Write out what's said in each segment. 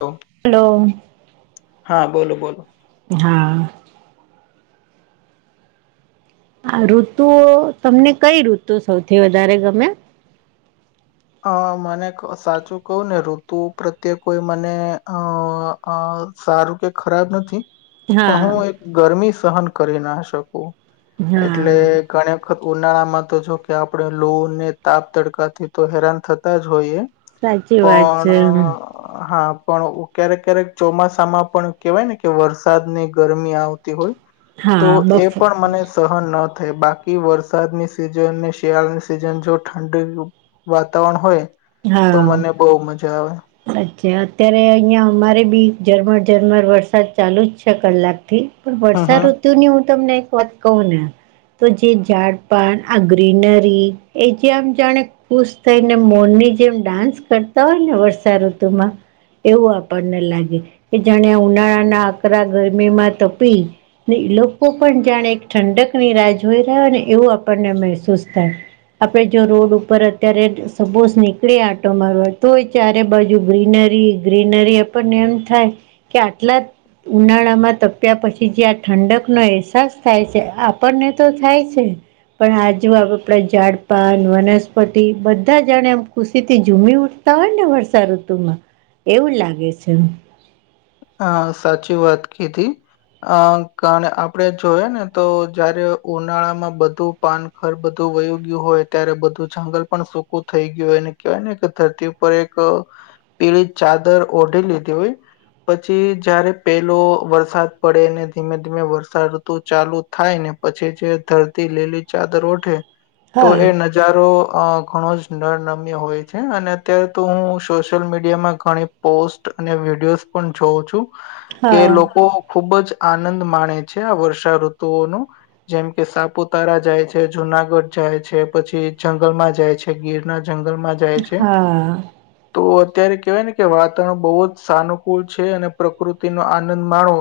તો હલો. હા બોલો બોલો હા. આ ઋતુઓ, તમને કઈ ઋતુ સૌથી વધારે ગમે? અ મને ક સાચું કઉ ને, ઋતુ પ્રત્યે કોઈ મને અ અ સારુ કે ખરાબ નથી. પ હું હા એક ગરમી સહન કરી ના શકું એટલે હા ઘણ વખત ઉનાળામાં તો જો કે આપડણેે લોં ને તાપ-તડકાથી તો હેરાન થતા જ હોઈએ. સાચી વાત પણ છે હા પણ ઉ ક્યારેક ક્યારેક ચોમાસામાં પણ કેવાય ને, કે વરસાદ ની ગરમી આવતી હોય. તો હા એ બફ પણ મને સ. સહન ન થય. બાકી વરસાદની સિઝન, શિયાળાની સિઝન જો ઠંડી વાતાવરણ હોય, તો હા મને બઉ મજા આવે. અચ્છા. અત્યારે અહિયાં અમારે બી ઝરમર ઝરમર વરસાદ ચાલુ જ છે, કલાક થી. પણ હમ વર્ષા હમ ઋતુ ની હું તમને એક વાત કઉ ને. તો જે ઝાડપાન આ ગ્રીનરી એ જે આમ જાણે પુશ થઈને મોનની જેમ ડાન્સ કરતા ઓય ને વર્ષાઋતુ માં. એવું આપણને લાગે કે જાણે, ઉનાળાના આકરા ગરમીમાં તપી. ને ઈ લોકો પણ જાણે એક ઠંડક ની રાહ જોઈ રહ્યા ઓય ને, એવું આપણને મહેસૂસ થાય. આપડે જો રોડ ઉપર અત્યારે સબોઝ ની કળે આટો મારવા તોય, ચારે બાજુ ગ્રીનરી ગ્રીનરી આપને એમ થાય. કે આટલા જ. ઉનાળા માં તપ્યા પછી જે આ ઠંડકનો અહેસાસ થાય સે, આપને તો થાય જ સે. પણ આજુ આ આપડ ઝાડપાન, વનસ્પતિ બધા જણે ખુશી થી ઝૂમી ઉઠતા હોય ને વર્ષા ઋતુમાં એવું લાગે છે. હા સાચી વાત કીધી. અ કાને આપડે જોઈએ ને તો જયારે ઉનાળામાં બધું પાનખર બધું વયુ ગ્યું હોય ત્યારે બધું જંગલ પણ સૂકું થઈ ગ્યું હોયને કહેવાય ને કે ધરતી પર એક પીળી ચાદર ઓઢી લીધી હોય. પછી જયારે પેલો વરસાદ પડે ને ધીમે ધીમે વર્ષાઋતુ ચાલુ થાય ને પછી જે ધરતી લીલી ચાદર ઓઠે તો હા એ નજ જારો અ ઘણો જ નરનમ્ય હોય છે અને અત્યારે તો હું સોશિયલ મીડિયામાં ઘણી પોસ્ટ અને વિડીયોઝ પણ જોઉં છું કે હા લોકો ખુબ જ આનંદ માણે છે આ વર્ષાઋતુઓનો. જેમ કે સાપુતારા જાય છે, જુનાગઢ જાય છે, પછી જંગલમાં જાય છે. કે ગીરના જંગલમાં જાય છે હા તો અત્યારે કેવાય ને કે વાતાવરણ બહુ જ સાનુ કુલ છે અને પ્રકૃતિ નો આનંદ માણો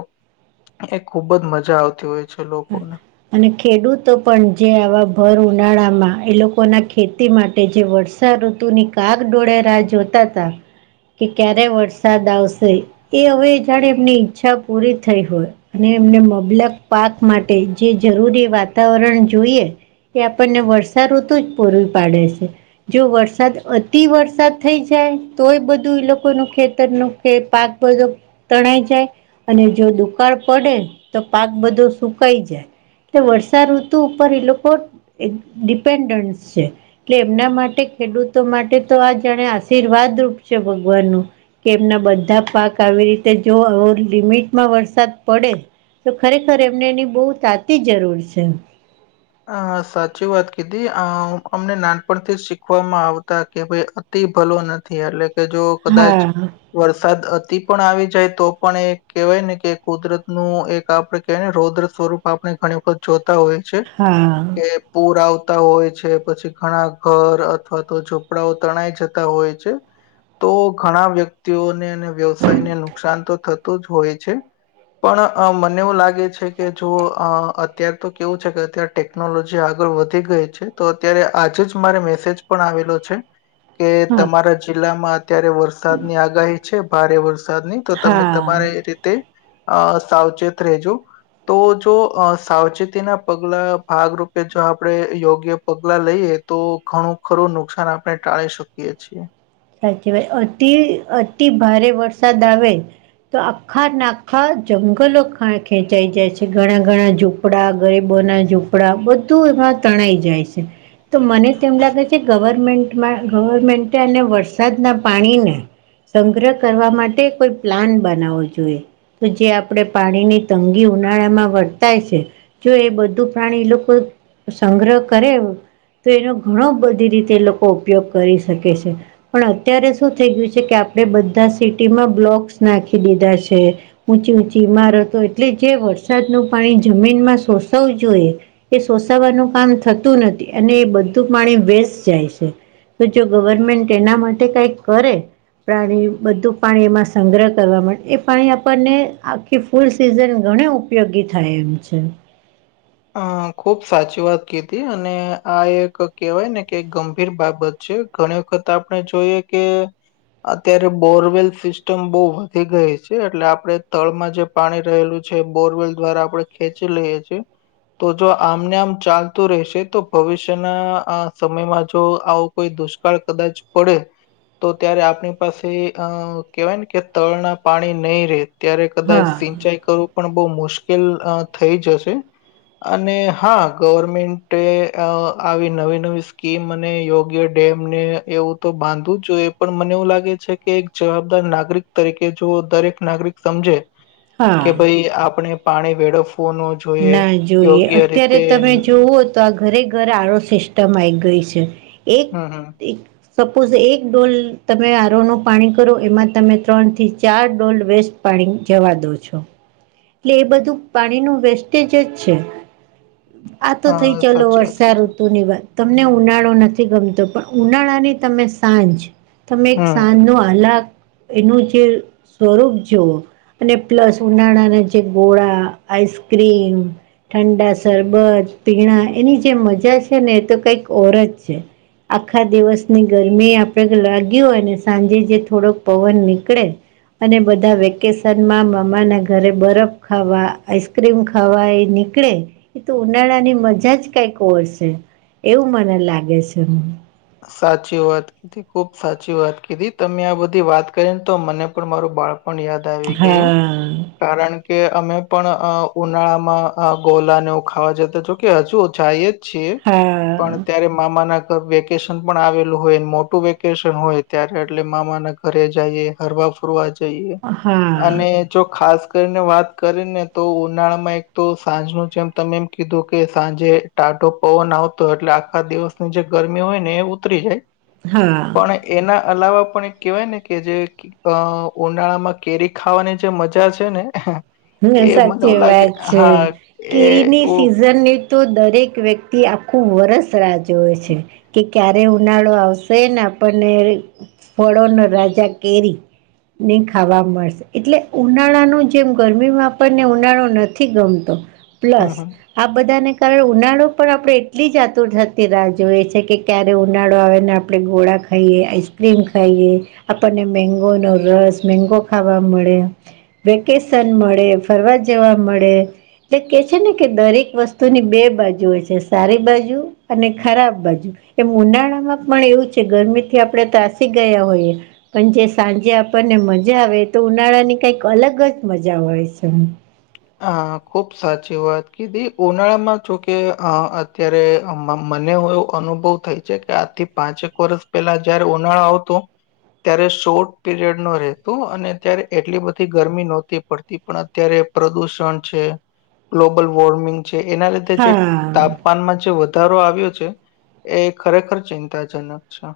એ ખુબ જ મજા આવતી હોય છે લોકોને. અને ખેડૂતો પણ જે આવા ભર ઉનાળામાં એ લોકો ના ખેતી માટે જે વર્ષ ર્ષા ઋતુની કાગ ડોળે રાહ જોતાતા કે ક્યારે વરસાદ આવશે. એ હવે જાળે એમની ઈચ્છા પૂરી થઈ હોય અને એમને મબલક પાક માટે જે જરૂરી વાતાવરણ જોઈએ તે આપણને વર્ષાઋતુ જ પૂરું પાડે છે. જો વરસાદ અતિ વરસાદ થઈ જાય તોય બધું એ લોકોનું ખેતરનું કે પાક બધો તણાઈ જાય અને જો દુકાળ પડે તો પાક બધો સુકાઈ જાય એટલે વર્ષા ઋતુ ઉપર એ લોકો એ ડિપેન્ડન્ટ છે. એટલે એમના માટે ખેડૂતો માટે તોઆ જાણે આશીર્વાદરૂપ છે, ભગવાનનું. કે એમના બધા પાક આવી રીતે જોઓ લિમિટમાં વરસાદ પડે તો ખરેખર એમને એની બહુ તાતી જ જરૂર છે. અ સાચી વાત કીધી અ અમને નાનપણથી જ શીખવામાં આવતા કે ભય તિ ભલો નથી એટલે કેજો કદાચ હા વરસાદ અતિપણ આવી જાય તો પણ એ કહેવાય નેકે કુદરત નું એક આપડે કેને રૌદ્ર સ્વરૂપ આપણે ઘણી વખત જોતા હોય છે. હા. કે પૂર આવતા હોય છે, પછી ઘણા ઘર અથવા તો ઝોપડાઓ તણાય જત તા હોય છે, તો ઘણા વ્યક્તિઓને અને વ્યવસાયને નુકસાન તો થત- તુ જ હોય છે. પણ અ મને એવું લાગે છે, કેજો અ અત્યાર તો કેવું છે, કે કે ટેકનોલોજી આગળ વધી ગઈ છે, તો અત્યારે આજે જ મારે મેસેજ પણ આવેલો છે. કે હા તમારા જિલ્લામાં અત્યારે વરસાદની આગાહી છે, ભારે વર સાદની તો તમે હા તમારે રીતે અ સાવચેત રેજો તોજો સાવચેતીના પગ ગલાં ભાગરૂપે જો આપણે યોગ્ય પગલાં લઈએ, તો ઘણું ખરું નુકસાન આપણે ટાળી શક કીએ છીએ. સાચવાય અતિ અતિભારે વરસાદ આવે તો આખા નાખા જંગલો ખ ખેંચાઈ જાય છે, ઘણા ઘણા જો પડા, ગરીબો ના ઝૂપડા બધું એમાં તણાઈ જાય છે. તો મને તેમ લાગે છે, ગવર્મેન્ટમાં ગવર્મેન્ટ અને વરસાદના પાણીને સંગ્રહ કરવા માટે કોઈ પ્લાન બનાવવો જોઈએ. તોજે આપણે પાણીની તંગી ઉનાળામાં વર્તાય છે જોએ બધું પ્રાણી એ લોકો સંગ્રહ કરે તો એનો ઘણો બધી રીતે એ લોકો ઉપયોગ કરી શકે છે. પણ અત્યારે શું થઈ ગયું છે, કે આપણે બધા સિટીમાં બ્લોક્સ નાખી દીધા છે. ઊંચી ઊંચી ઇમારતો એટલે જે વરસાદનું પાણી જમીનમાં શોષવું જોઈએ, એ સોસવાનું કામ થતું નથી અને એ બધું પાણી વેસ જાય છે, તોજો ગવર્મેન્ટ એના માટે કઈ કરે, પાણી બધું પાણી એમાં સંગ્રહ કરવા એ પાણી આપણને, એ ફૂડ સિઝન ઘણા ઉપયોગી થાય એમ છે, અ ખુબ સાચી વાત કીધી અને આ એક કહેવાય ને કે ગંભીર બાબત છે, ઘણી વખત આપણે જોઈએ કે, અત્યારે બોરવેલ સિસ્ટમ બહુ વધી ગઈ છે, એટલે આપણે તળમાં જે પાણી રહેલું છે, બોરવેલ દ્વારા આપડે ખેંચી લઈએ છીએ. તો જો આમને આમ ચાલતું રહેશે તો ભવિષ્યના સમયમાં જો આવું, કોઈ દુષ્કાળ કદાચ પડે, તો ત્યારે આપણી પાસે અ કેહેવાય નેકે તળના પાણી નહી રહે. ત્યારે કદાચ હા સિંચાઈ કરવું પણ બહુ મુશ્કેલ થઈ જશે, અને હા ગવર્મેન્ટે આવી નવી નવી સ્કીમ અને યોગ્ય ડેમને એવું તો બાંધવું જોઈએ પણ મને એવું લાગે છે, કે એક જવાબદાર નાગરિક તરીકે જો દરેક નાગરિક સમજે કે હા, ભાઈ આપણે પાણી વેળફવો ન જોઈએ, ના જોઈએ યોગ્ય અત્યારે રીતે તમે જોવો- - તો આ ઘરે ઘર આ સિસ્ટમ આવી ગઈ છે હમ હમ એક- - સપોઝ એક ડોલ તમે આરોનું પાણી કરો એમાં તમે ત્રણથી ચાર ડોલ વેસ્ટ- - પાણી જવા દોં છો. એટલે એ બધું પાણી નું વેસ્ટેજ જ છે. આ તો થઈ હા ચાલ સાચી વાત કીધી વર્ષાઋતુની વાત- - તમને ઉનાળો નથી ગમતો પણ ઉનાળાની તમે સાંજ- - તમે એક હમ સાંજ નો અલગ - - એનું જે સ્વરૂપ જોવો અને પ્લસ ઉનાળાના- - ગોડા આઈસ્ક્રીમ- - ઠંડા સરરબત પીણા એની જે મજા છે ને એ તો કઈક ઓર જ છે. આખા દિવસની ગરમી આપણે લાગી હોય ને સાંજે જે થોડોક પવન નીકળે- - અને બધા વેકેશનમાં મામા ના ઘરે બરફ- - ખાવા આઈસ્ક્રીમ ખાવા એ નીકળે- - એ તો ઉનાળાની મજા જ કઈક વર્શે એવું મને લાગે છે. સાચી વાત- - ખુબ સાચી વાત કીધી તમે આ બધી વાત કરીને તો મને પણ મારું બાળ પણ યાદ- - યાદ આવી ગયું. હા કારણ કે અમે પણ ઉનાળામાં ગોલાને ખાવા જતા છ કે હજુ જાય જ- - છે હા પણ ત્યારે મામા ના ઘરે વે વેકેશન પણ આવેલું હોય મોટું વેકેશન હોય ત્યારે એટલે મામા ના ઘરે જઈએ- - હરવા ફરવા જઈએ હા અને- - જો ખાસ કરીને વાત કરી ને તો ઉનાળામાં એક તો સાંજ નુ જેમ તમે એમ કીધું કે સાંજે- - ટાઢો પવન આવતો એટલે આખા દિવસની જે ગરમી હોય ને એ ઉતરી જાય. હા. પણ એના અલાવા પણ એક કેહેવાય ને કે જે- - અ ઉનાળા માં કેરી ખાવાની જે મજા છે ને- - હમ્મ સાચી વાત છે એ કેરીની એવું સિઝન ની- - તો દરેક વ્યક્તિ આખું વરસ રાહ જોવે છે કે- - ક્યારે ઉનાળો આવશે ને આપણને ફળો ન રાજા કેરી- - ની ખાવા મળશે એટલે ઉનાળાનું જે- - ગરમીમાં પણને ઉનાળો નથી ગમતો હમ પ્લસ- હમ - આ બધાને કારણે ઉનાળો પણ આપણે એટલી જ આતુર થતી રાહ જોઈએ છે કે ક્યારે ઉનાળો આવે ને- - આપણે ગોળા ખાઈએ આઈસ્ક્રીમ ખાઈએ- - આપણને મેંગો નો રસ મેંગો ખાવા મળે વકે- - મળે ફરવા જવા મળે. એટલે કે છે ને કે દરેક વસ્તુની બે બાજુ હોય છે સારી બાજુ અને ખરાબ બાજુ- - એ ઉનાળામાં પણ એવું છે ગરમી થી આપડણે તાસી ગયા હોઈએ- - પણ જે સાંજે આપણને મજા આવે તો ઉનાળા ની કઈક અલગ જ મજા હોય છે. અ ખુબ સાચી વાત કીધી ઉનાળામાં જોકે અત્યારે મનેય- - અનુભવ થાય છે કે આજથી પાંચેક વર્ષ પેલા જયારે ઉનાળો આવતો- - ત્યારે શોર્ટ પીરિયડ ન રહેતું અને અ્યારે એટલી બધી ગરમી નહોતી પડતી પણ અત્યારે- - પ્રદૂષણ છે ગ્લોબલ વોર્મિંગ છે એના લીધે જે હા તાપ- - તાનમાં જે વધારો આવ્યો છે એ ખરેખર ચિંતાજનક છે.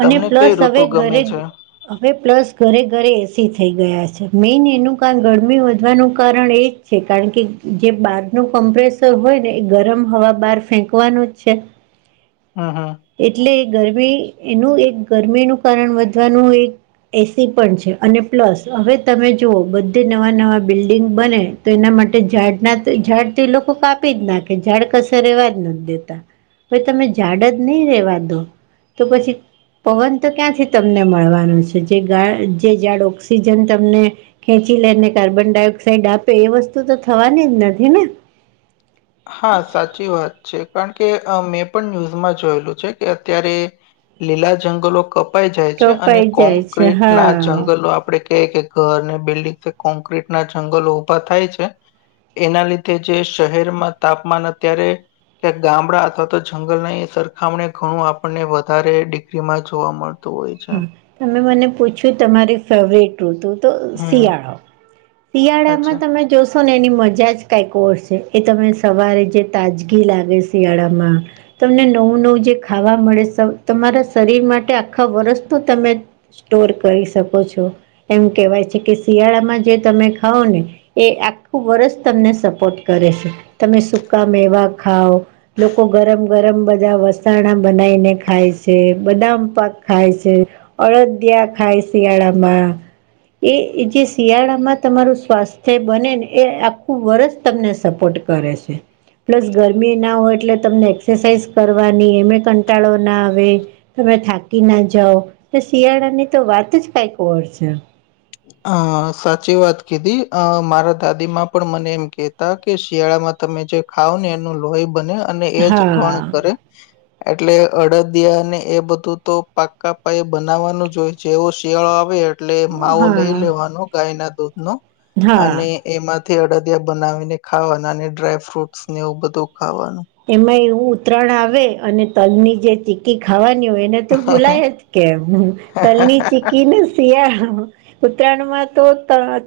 અને તમને કઈ પ્લસ હવે ઋતુ ગમે છે ઘરે- - હવે પ્લસ ઘરે ઘરે એસી થઈ ગયા છે મેઈન એનું કારામ ગરમી વધવાનું કારણ એ- - છે કારણ કે જે બહાર ન કમ્પ્રેસર હોય ને એ ગરમ હવા બહાર ફેંકવાનું જ છે. [inaudible] [inaudible] હમ હમ. એટલે ગરમી એનું એક ગરમીનુંું કારણ વધવાનું એક- - એસી પણ છે અને પ્લસ હવે તમે જુઓ બધે નવા નવા બિલ્ડિંગ બને તો એના માટે ઝાડના ઝાડ તો એ લોકો કાપી જ નાખે ઝાડ કસે રેવાજ નથી દેતા ભાઈ તમે ઝાડજ નહીં રેવા દો. તો પછી. પવન તો ક્યાંથી તમને મળવાનું છે જે ગા જે ઝાડ ઓક્સિજન તમને ખેંચી લે ને કાર્બન ડાયોક્સાઇડ આપે એ વસ્તુ તો થવાની જ નથી ને હા સાચી વાત છે કારણ કે મેં પણ ન્યૂઝમાં જોયેલું છે કે અત્યારે લીલા જંગલો કપાઈ જાય છે અને કપાઈ જાય છે કોંક્રિટ ના હા જંગલો આપડે કેય કે ઘર ને બિલ્ડિંગ કોન્ક્રીટના જંગલો ઉભા થાય છે. એના લીધે જે શહેરમાં તાપમાન અત્યારે કે ગામડા અથવા તો જંગલ ના એ સરખામણી ઘણું આપણને વધારે ડિગ્રી માં જોવા મળે તમે મને પૂછ્યું તમારી ફેવરેટ ઋતુ તો હમ્મ, શિયાળો અચ્છા. શિયાળામાં તમે જો તો ને એની મજા જ કઈક ઓર છે એ તમે સવારે જે તાજગી લાગે શિયાળામાં તમને નવું નવું જે ખાવા મળે તમારા શરીર માટે આખા વર્ષ તો તમે સ્ટોર કરી શકો છો એમ કેહેવાય છે કે શિયાળામાં જે તમે ખાવો ને એ આખું વર્ષ તમને સપોર્ટ કરે છે તમે સુકા મેવા ખાવો. લોકો ગરમ ગરમ બધા વસાણા બનાઈને ખાય છે બદામ પાક ખાય છે અળદિયા ખાય શિયાળામાં એ જે શિયાળામાં તમારું સ્વાસ્થ્ય બને ને એ આખું વર્ષ તમને સપોર્ટ કરે છે. પ્લસ ગરમી ના હોય એટલે તમને એક્સરસાાઈઝ કરવાની એમે કંટાળો ના આવે તમે થાકી ના જાવ તે શિયાળા ની તો વાત જ કઈક ઓર છે. અ સાચી વાત કીધી અ મારા દાદી માં પણ મને એમ કે કેતા શિયાળામાં તમે જે ખાવ ને એનું લોહી બને અને એજ ઘણ હા કરે એટલે અડદિયા અને એ બધું તો પાક્કા પાયે બનાવવાનુંજ હોય જેવો શિયાળો આવે એટલે માવો હા લઈ લેવાનો ગાય ના દૂધ નો હા અને એમાંથી અડદિયા બનાવીને ખાવાના અને ડ્રાય ફ્રૂટસ ને એવું બધું ખાવાનું એમાં એવું ઉતરાણ આવે અને તલ ની જે ચીકી ખાવાની હોય એને તો ભૂલાય જ કેમ તલની ચીકી ને શિયાળામાં ઉત્તરાયણમાં તો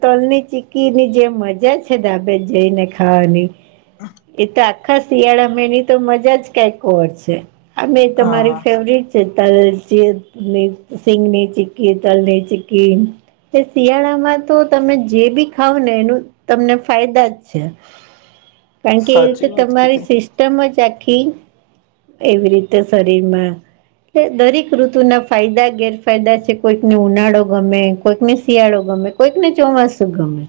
તલની ચીકીની જે મજા છે ધાબે જઈને ખાવાની હા એ તો આખા શિયાળા માં એનીતો મજાજ કઈ ઓર છે અમે તો મારી હા ફેવરિટ તલ ચિ ની સિંગ ની ચીકી તલ ની ચીકી. તે શિયાળામાં તો તમે જે બી ખાવ ને એનું તમને ફાયદાજ છે. કાકે એ રીતે સાચી વાત તમારી કીધી સિસ્ટમ જ આખી એવી રીતે શરીરમાં દરેક ઋતુ ના ફાયદા ગેરફાયદા છે કોઈકને ઉનાળો ગમે કોઈકને શિયાળો ગમે. કોઈક ને ચોમાસું ગમે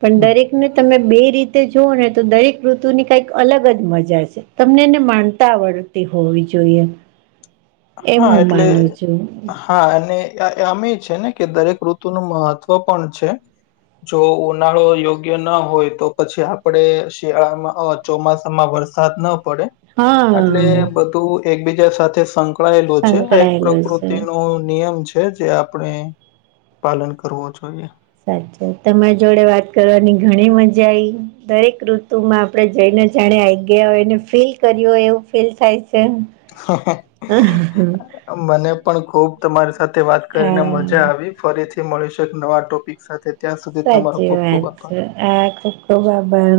પણ દરેક ને તમે બે રીતે જોઓ ને તો દરેક ઋતુની કઈક અલગ જ મજા છે તમને એને માણતા આવડ તે હોવી જોઈએ એમ હા હું એટલે માનું છું. હા અને અ અમી એ છે ને કે દરેક ઋતુનુ મહત્વ પણ છે. જો ઉનાળો યોગ્ય ન હોય તો પછી આપડે શિયાળામાં અ. ચોમાસામાં વરસાદ ન પડે હા એટલે બધું એકબીજા સાથે સં સંકળાયેલુ છે આ એક સંકળાયેલો છે પ્રકૃતિ નો નિયમ છે. એ છે જે આપણે પાલન કરવું જોઈએ. સાચે તમારી જોડે વાત કરવાની ઘણી મજા આવી દરેક ઋતુમાં આપણે જઈને જાણે આઈ ગયા હોય એને ફીલ કર્યુ હોય એવું ફીલ થાય છે. મને પણ ખુબ તમારી સાથે વાત કરીને હા મજા આવી. ફરીથી મળીશું એક નવા ટોપિક સાથે. ત્યાં સુધી તમારો સાચી ખુબ ખુબ વાત આભાર. છે આ ખ બાબર